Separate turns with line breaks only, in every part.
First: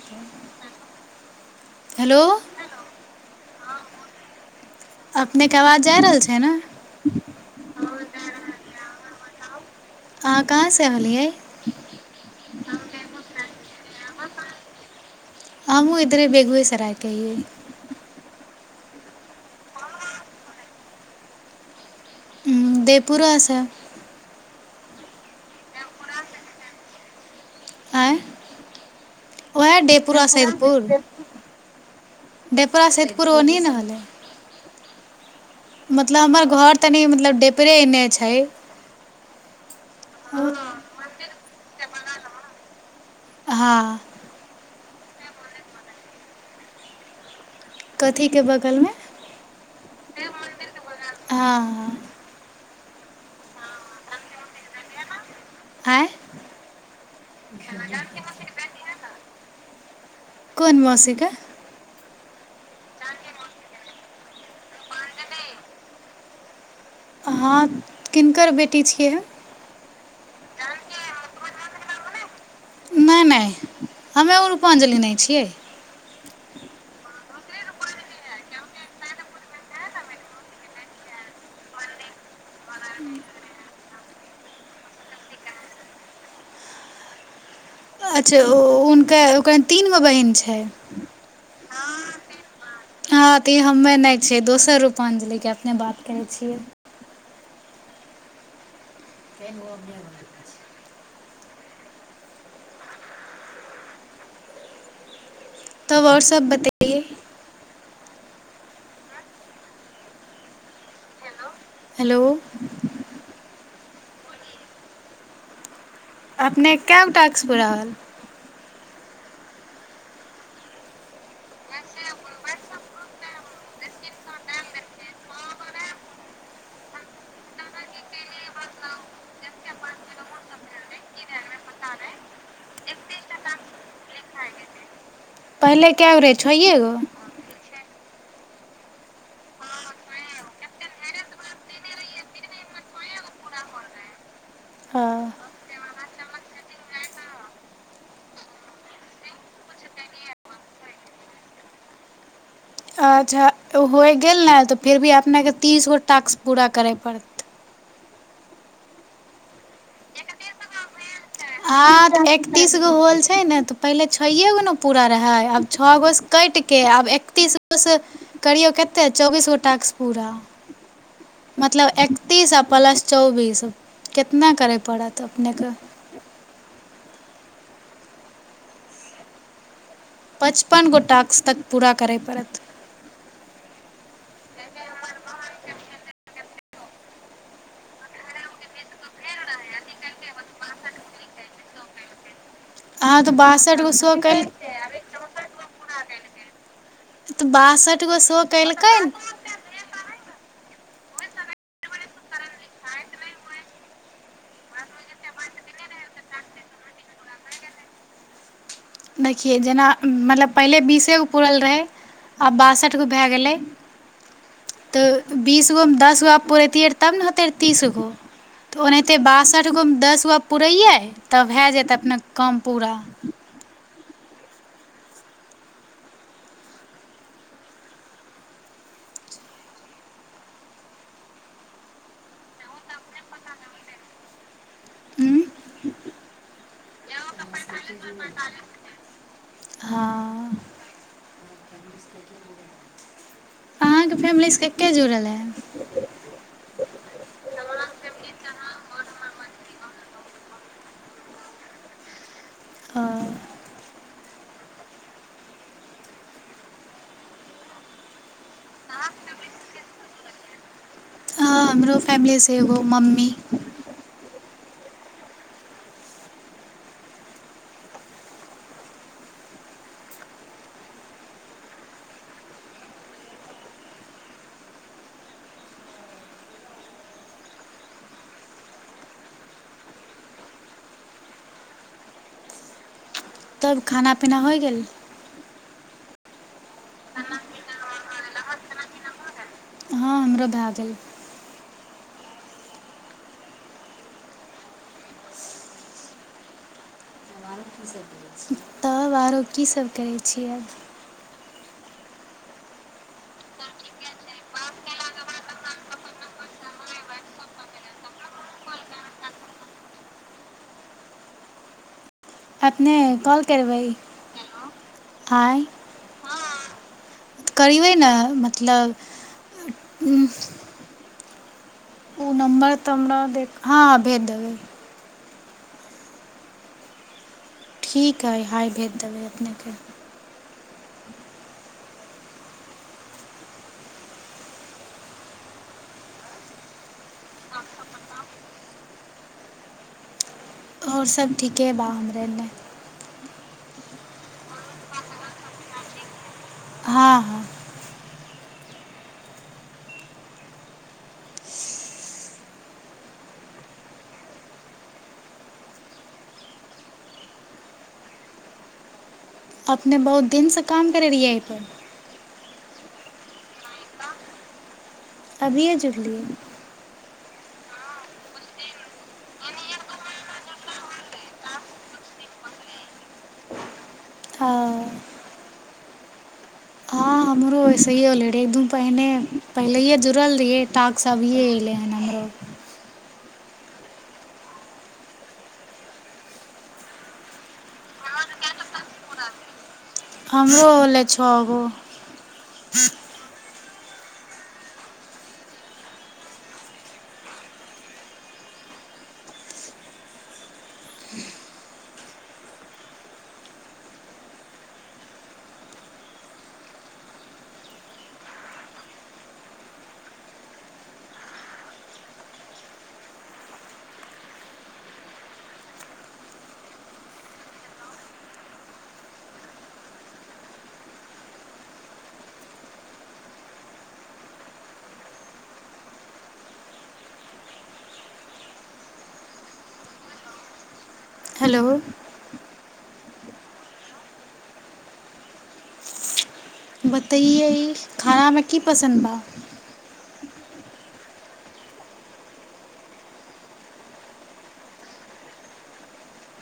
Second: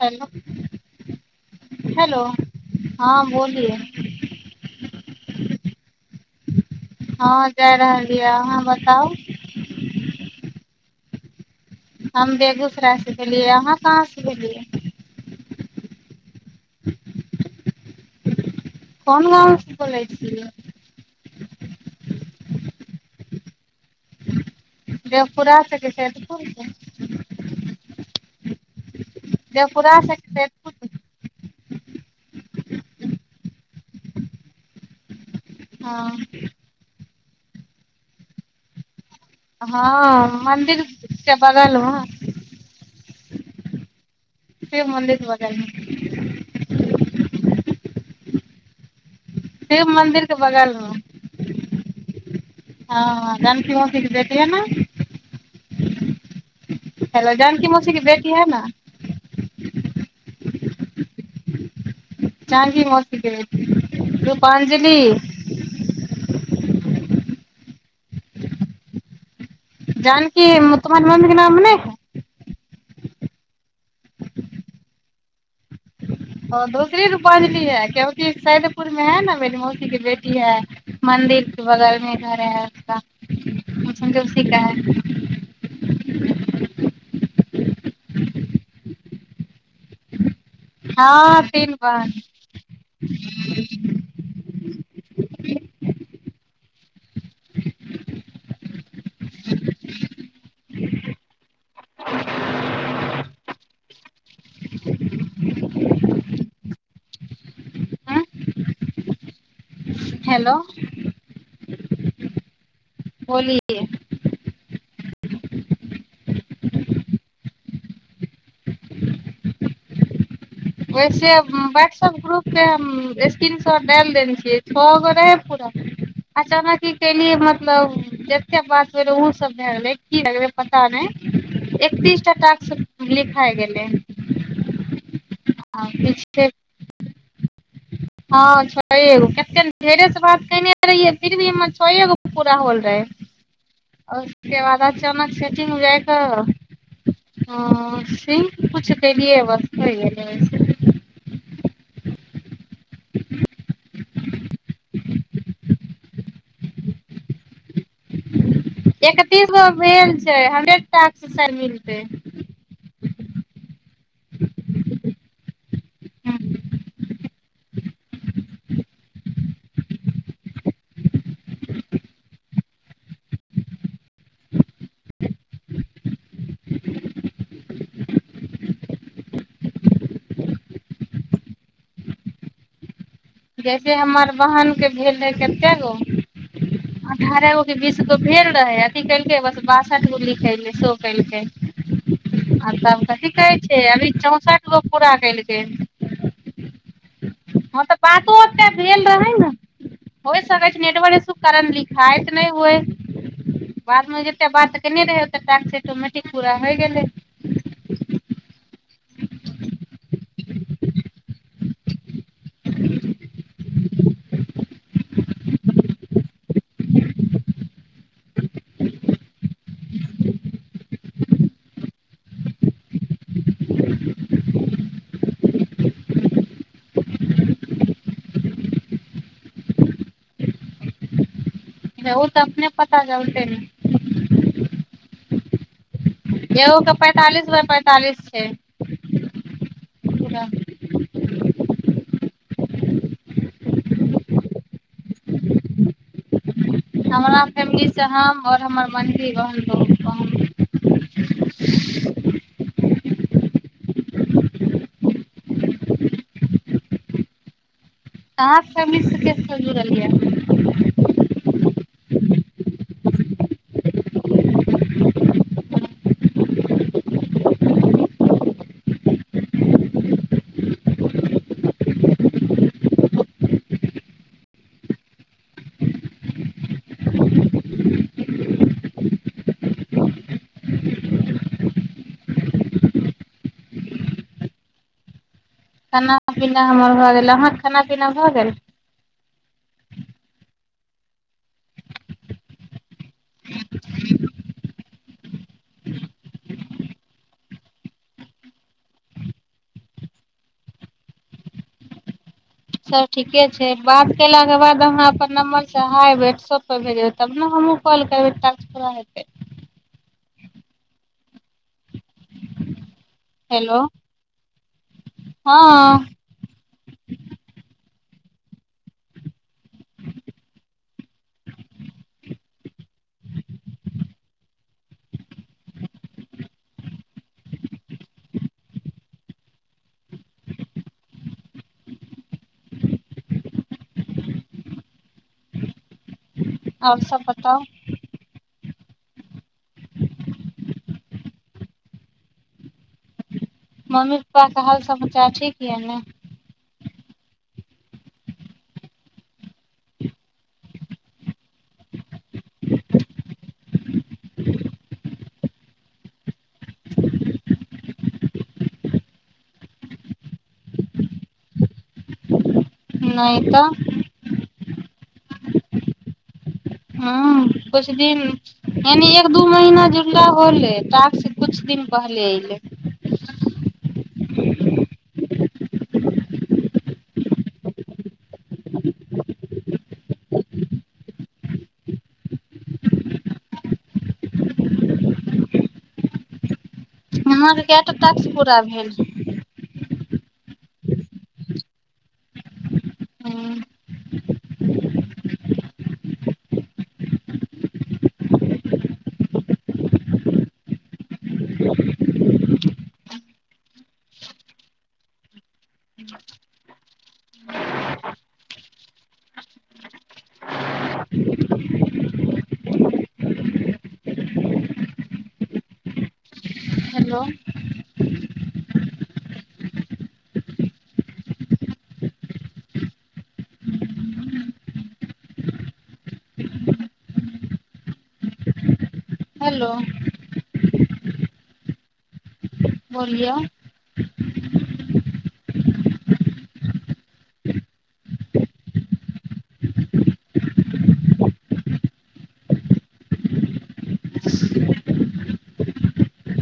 hello
हो
hello हँ बोलिए
अपने के आवाज जा रहल छी है ने
हँ जाय रहलियै अहाँ बताउ ह
अहाँ कहाँसँ एलियै
हम बेगूसराय से गेलियै अहाँ कहाँसँ गेलियै
हमू इरे बगबैसरके
कोन गाँव से बोलै छी
देयपुरा आा
देवपुरा छैके छैदपुर से
नहि
देवपुरा से
वहडेपुरा
कि सैदपुर
सेेदपुर
से
डेपरा सेदपुर ओन् ने होलै मतलब
हँ
हमर घर तऽनी मतलब डेपरे एने छै
हँ मन्दिर च ब गल
हँ
से मन्दिर बगै
कथीके बगलमे
मंदिर के बगलमे
हँ
हँ नन कीत देैटिय ने
आँ
हेलो जानकी मौसी की बेटी है ने
कोन मासिके
ची मस्त रूपाञ्जली
अहाँ किनकर बेटी छियै
जानकी मु तमान ममी के नाम नहि है
नहि नहि हमे ओ रूपाञ्जलि नहि छियै
ओ दूसरी रूपांजलि है क्यंकि सैदपुर में है न ब मौसी के बेटी है मंन्दिर के बगल मे घरे है संतोी का है
अच्छा ओ हुनका ओकररा तीनगो बहिन छै
हँ तन बन
हँ त हममे नहि छै दोस्त स रूपांजलिके अपने बात करै छियै तब वाट्सप बताइए
हूँ हेलो
हेलो
होली
अपने क ्स पराल
ओहिसे व्हाट्सऐप ग्रुपके हम स्क्रीनशॉट डालि देने छियै छओ गो रहै पूरा अचानक ई केलियै मतलब जतेक बात भेल रहै ओसभ भए गेलै की भएै पता नहि एकतीस टा टाक लिखाए गेलै आ
पहिले कैवरेज
किछ
होइएगो
हँ छओ गो कतेक ढेरेसँ बात कने रहियै फिर भी हमर छए गो पूरा होल रहै उसके बाद
हँ
अचानक सेटिंग जा कऽ कछ कलियै बस हो
अच्छा होय गेल ने तऽ फिर भी अपने के तीस गो ट् बूरा करै पड़तै
एकतीस गो भेल छै हंड्रेडिल
एकतीस गो होल छै ने तऽ पहिले छ गो ने पूरा रहे आब छओ गो से कट के आब एकतीस गो करियौ कतेक चौबीस गो टास्क पूरा मतलब एकतीस आ प्लस चौबीस केतना करय पड़त अपनेके पचपन गो टास्क तक पूरा करय पड़त
जैसे हमर बहनके भेल रहै कतेक गो अठारह गो के बीस गो भेल रहै अथी केलकै बस बासठि गो लिखलै सेहो केलकै आ तब
अहाँ तऽ
कथी कहै
बासठ
छै
गो
अभी
शो कैल
चौंसठि गो पूरा कयल गेल
तऽ
तऽ
बासठि गो
बातो
स
ओते
कलकै
भेल रहै
ने
होइ सकै छै नेटव सुख कारण लिखाइत नहि हुए बादमे जतेक बात केयने रहै ओेक ् ऑटोमेटिक पूरा होय गेलै
देखियै जेना मतलब पहिले बीसे गो पूुरल रहै आ बासठ गो भए गेलै तऽ बीस गोमे दस गो पुरैतियैए तब ने होेतै तीस गो तऽ ओनाहिते बासठि गोमे दस गो पुरैयै तब भए जायतै अपने काम पूरा
ओ तऽ अपने पता ल उते ने एगोके पैंतालीस बाय पैंतालिस छै पू
हँ फैमिली सबके के जुड़ल हन
हमरा फैमिलीसँ हम आओर हमर मन्दन्दी बन बहु कह
ओ
अ फम ज रहललियै
हँ हमरो फैमिली सेग मम्मी तब खाना पीना होय गेल
खाना पीना हमर भऽ गेल अहाँके खाना पीना भऽ गेल
हम्रह भए गेल तब आरो कीसभ करै छियैब
चल ठीके छै बात कयलाके बाद अहाँ अपन नम्बरसँ हइ व्हाट्सएपपर भेजबै तब ने हमहूँ कॉल करबै तास थोड़ा हेतै
अपने कॉल
हेलो
करबै आय
ह
तऽ करयबै ने मतलब ओ नमबर तऽ हमरा हँ भेदब ठीक हइ हाय भेज देबै अपनेके
आओर सभ बताउ
आओर सब ठीके बा हमरे ने
मम्मी पप्पा क हाल समाचार ठीक य ने
हँ हँ अपने बहुत दिनसँ काम करैत रहियै एहिपर
नहि तऽ
अभिये जुझलियै
ह किुछु दिन यानि एक दू महीना जुड़ला होलै कुछु दिन पहले
हँ
एऐलै
हँ हमरो ऐसेए होले रह एकदिन पहिने पहिलेे जुड़ल रहिै टाक सब अभिे एले हन हमरो
अहाँर कटा टास्क पूरा भेल
हमरो होलै छहो गो
हेलो हेलो हेलो
हेलो
बोलिौ
बतइए ई खाना हरा की पसन्द बा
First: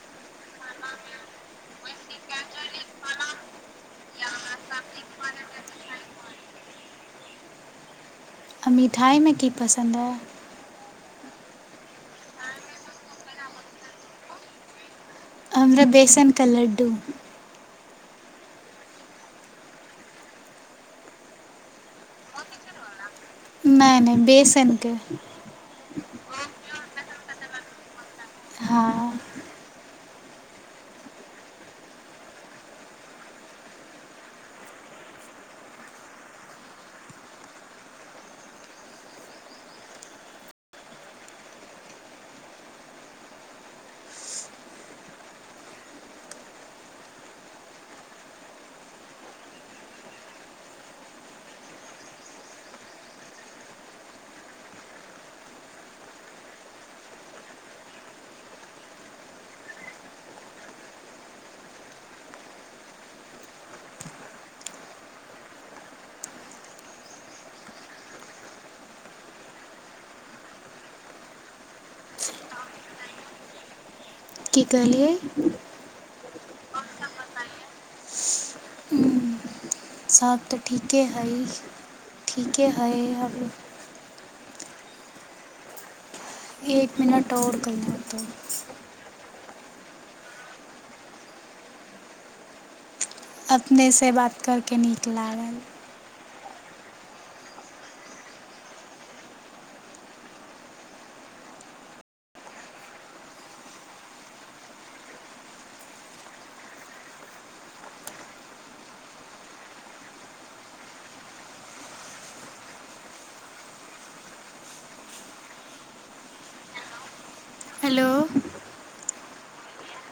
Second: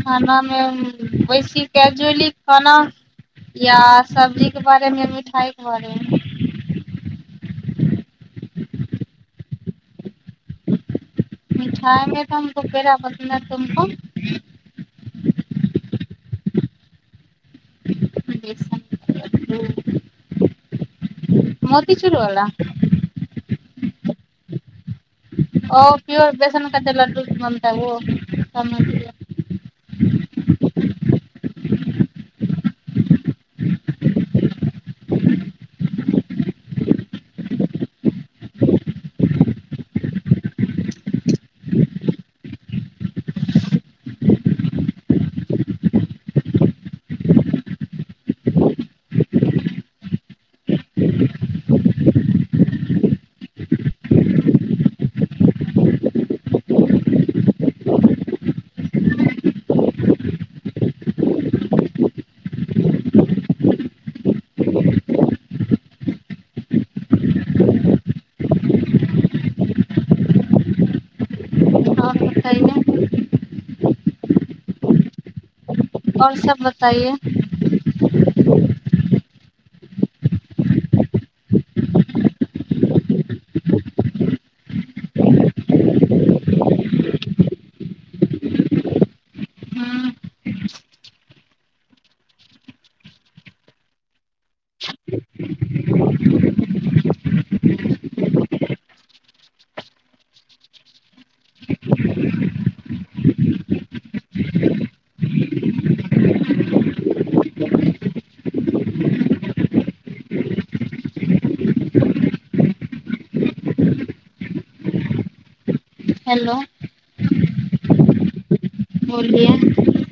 खानामे वैसी कैजुअली खाना या सब्जीके बारेमे मिठाइके बारेमे
आ मिठाइमे की पसन्द अइ
मिठाइमे त हम दुूपेरा पसन्द तमक
हमरा बेसनके लड्डू
ह मोतिचुरवला
न नहि बसनक के
ओ पिोर बेसन क लड्डू बनता
हँ
और बताइए
की कहलियै
आओर सब बताइए
सभ तऽ ठीके हइ ठीके हइ अ एक मिनट आओर कहना तऽ
हूँ
अपनेसँ बात करि कऽ नीक लागल
हेलो
हेलो
बल